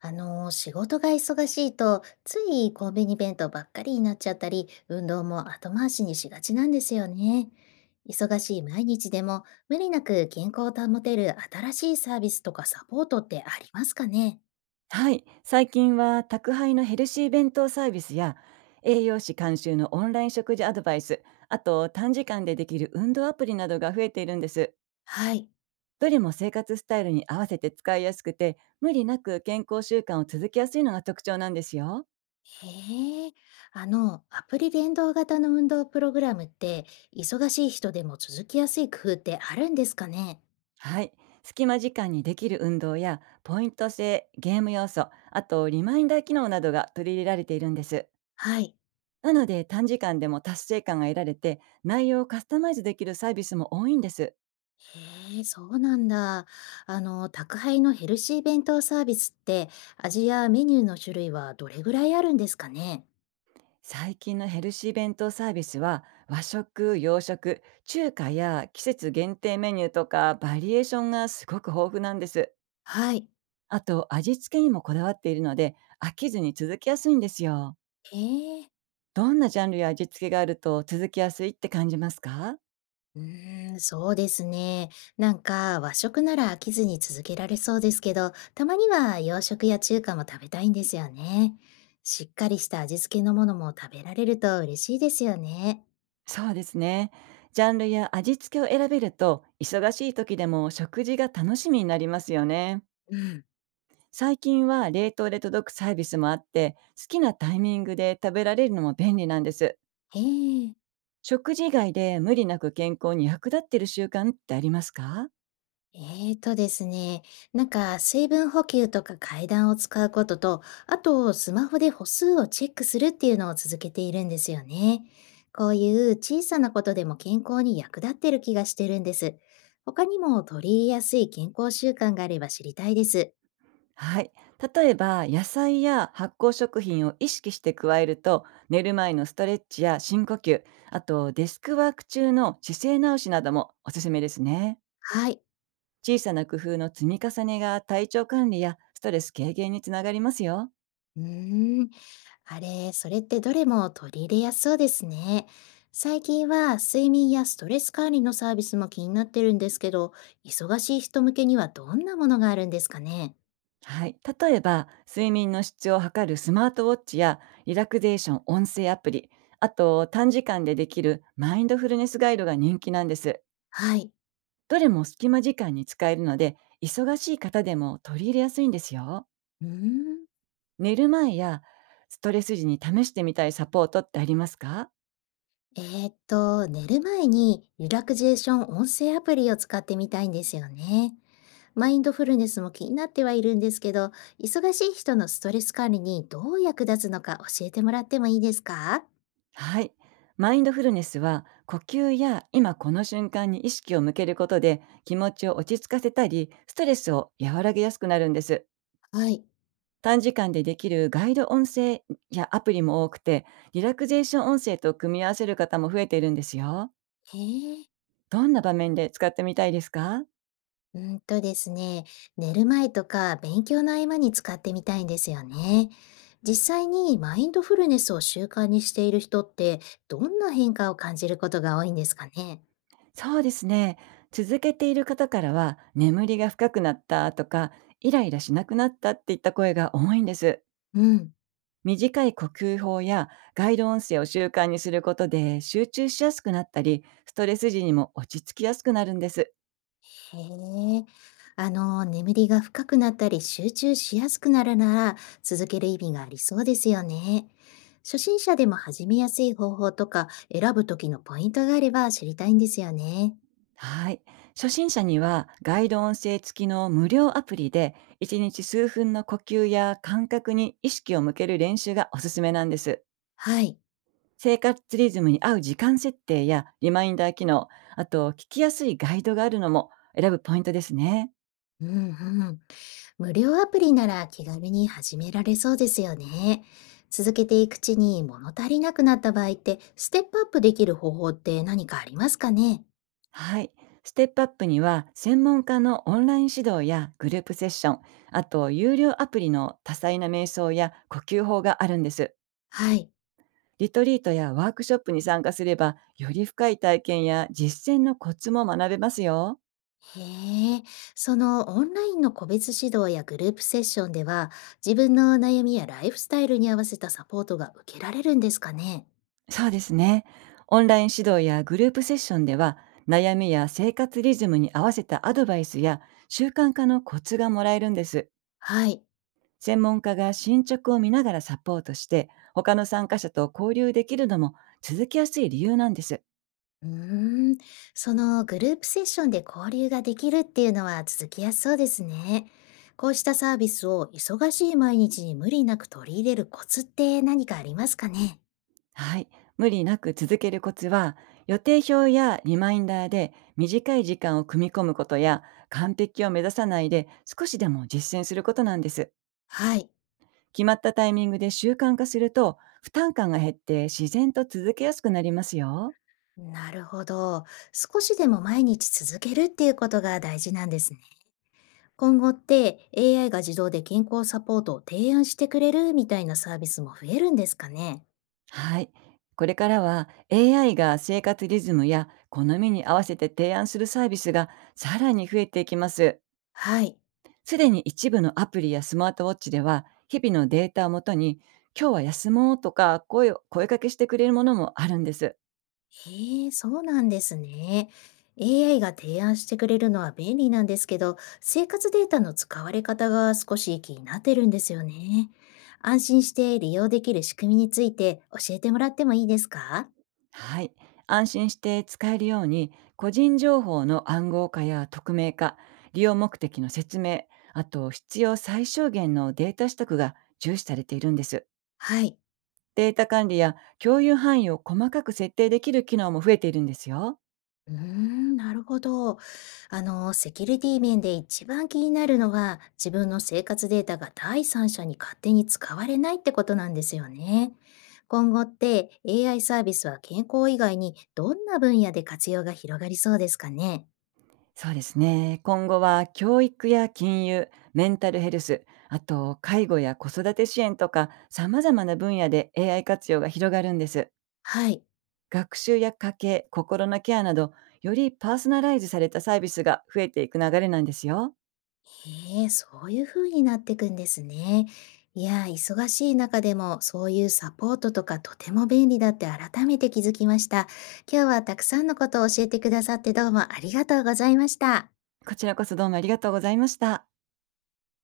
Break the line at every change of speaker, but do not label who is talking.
仕事が忙しいと、ついコンビニ弁当ばっかりになっちゃったり、運動も後回しにしがちなんですよね。忙しい毎日でも、無理なく健康を保てる新しいサービスとかサポートってありますかね？
はい、最近は宅配のヘルシー弁当サービスや栄養士監修のオンライン食事アドバイス、あと短時間でできる運動アプリなどが増えているんです。
はい。
どれも生活スタイルに合わせて使いやすくて、無理なく健康習慣を続けやすいのが特徴なんですよ。
へえ、あの、アプリ連動型の運動プログラムって、忙しい人でも続きやすい工夫ってあるんですかね？
はい、隙間時間にできる運動やポイント制、ゲーム要素、あとリマインダー機能などが取り入れられているんです。
はい。
なので短時間でも達成感が得られて、内容をカスタマイズできるサービスも多いんです。
へえ、そうなんだ。あの、宅配のヘルシー弁当サービスって、味やメニューの種類はどれぐらいあるんですかね？
最近のヘルシー弁当サービスは和食、洋食、中華や季節限定メニューとかバリエーションがすごく豊富なんです。
はい。
あと味付けにもこだわっているので飽きずに続きやすいんですよ。
へえ、
どんなジャンルや味付けがあると続きやすいって感じますか？
うーん、そうですね。なんか和食なら飽きずに続けられそうですけど、たまには洋食や中華も食べたいんですよね。しっかりした味付けのものも食べられると嬉しいですよね。
そうですね。ジャンルや味付けを選べると忙しい時でも食事が楽しみになりますよね。
うん。
最近は冷凍で届くサービスもあって好きなタイミングで食べられるのも便利なんです。
へえ。
食事以外で無理なく健康に役立っている習慣ってありますか？
えーとですね、なんか水分補給とか階段を使うことと、あとスマホで歩数をチェックするっていうのを続けているんですよね。こういう小さなことでも健康に役立ってる気がしてるんです。他にも取り入れやすい健康習慣があれば知りたいです。
はい。例えば、野菜や発酵食品を意識して加えると、寝る前のストレッチや深呼吸、あとデスクワーク中の姿勢直しなどもおすすめですね。
はい。
小さな工夫の積み重ねが体調管理やストレス軽減につながりますよ。
うーん、あれ、それってどれも取り入れやすそうですね。最近は睡眠やストレス管理のサービスも気になってるんですけど、忙しい人向けにはどんなものがあるんですかね。
はい、例えば睡眠の質を測るスマートウォッチやリラクゼーション音声アプリ、あと短時間でできるマインドフルネスガイドが人気なんです。
はい。
どれも隙間時間に使えるので、忙しい方でも取り入れやすいんですよ。
うーん。
寝る前やストレス時に試してみたいサポートってありますか？
寝る前にリラクゼーション音声アプリを使ってみたいんですよね。マインドフルネスも気になってはいるんですけど、忙しい人のストレス管理にどう役立つのか教えてもらってもいいですか？
はい、マインドフルネスは呼吸や今この瞬間に意識を向けることで、気持ちを落ち着かせたりストレスを和らげやすくなるんです。
はい。
短時間でできるガイド音声やアプリも多くて、リラクゼーション音声と組み合わせる方も増えているんですよ。
へえ。
どんな場面で使ってみたいですか？
うんとですね、寝る前とか勉強の合間に使ってみたいんですよね。実際にマインドフルネスを習慣にしている人ってどんな変化を感じることが多いんですかね？
そうですね。続けている方からは、眠りが深くなったとか、イライラしなくなったっていった声が多いんです。
うん。
短い呼吸法やガイド音声を習慣にすることで集中しやすくなったり、ストレス時にも落ち着きやすくなるんです。
へえ。あの、眠りが深くなったり集中しやすくなるなら続ける意味がありそうですよね。初心者でも始めやすい方法とか選ぶ時のポイントがあれば知りたいんですよね。
はい。初心者にはガイド音声付きの無料アプリで1日数分の呼吸や感覚に意識を向ける練習がおすすめなんです。
はい。
生活リズムに合う時間設定やリマインダー機能、あと聞きやすいガイドがあるのも選ぶポイントですね。
うんうん。無料アプリなら気軽に始められそうですよね。続けていくうちに物足りなくなった場合って、ステップアップできる方法って何かありますかね？
はい。ステップアップには専門家のオンライン指導やグループセッション、あと有料アプリの多彩な瞑想や呼吸法があるんです。
はい。
リトリートやワークショップに参加すれば、より深い体験や実践のコツも学べますよ。
へえ、そのオンラインの個別指導やグループセッションでは、自分の悩みやライフスタイルに合わせたサポートが受けられるんですかね？
そうですね。オンライン指導やグループセッションでは、悩みや生活リズムに合わせたアドバイスや習慣化のコツがもらえるんです。
はい。
専門家が進捗を見ながらサポートして、他の参加者と交流できるのも続きやすい理由なんです。
うーん、そのグループセッションで交流ができるっていうのは続きやすそうですね。こうしたサービスを忙しい毎日に無理なく取り入れるコツって何かありますかね？
はい。無理なく続けるコツは、予定表やリマインダーで短い時間を組み込むことや、完璧を目指さないで少しでも実践することなんです。
はい。
決まったタイミングで習慣化すると、負担感が減って自然と続けやすくなりますよ。
なるほど。少しでも毎日続けるっていうことが大事なんですね。今後って AI が自動で健康サポートを提案してくれるみたいなサービスも増えるんですかね？
はい。これからは AI が生活リズムや好みに合わせて提案するサービスが、さらに増えていきます。
はい。
すでに一部のアプリやスマートウォッチでは、日々のデータをもとに、今日は休もうとか声を声かけしてくれるものもあるんです。
へえ、そうなんですね。AI が提案してくれるのは便利なんですけど、生活データの使われ方が少し気になってるんですよね。安心して利用できる仕組みについて教えてもらってもいいですか？
はい。安心して使えるように、個人情報の暗号化や匿名化、利用目的の説明、あと必要最小限のデータ取得が重視されているんです。
はい。
データ管理や共有範囲を細かく設定できる機能も増えているんですよ。
うーん、なるほど。あの、セキュリティ面で一番気になるのは、自分の生活データが第三者に勝手に使われないってことなんですよね。今後って AI サービスは健康以外にどんな分野で活用が広がりそうですかね。
そうですね。今後は教育や金融、メンタルヘルス、あと介護や子育て支援とか様々な分野で AI 活用が広がるんです。
はい。
学習や家計、心のケアなど、よりパーソナライズされたサービスが増えていく流れなんですよ。
へえ、そういう風になっていくんですね。いや、忙しい中でもそういうサポートとかとても便利だって改めて気づきました。今日はたくさんのことを教えてくださってどうもありがとうございました。
こちらこそどうもありがとうございました。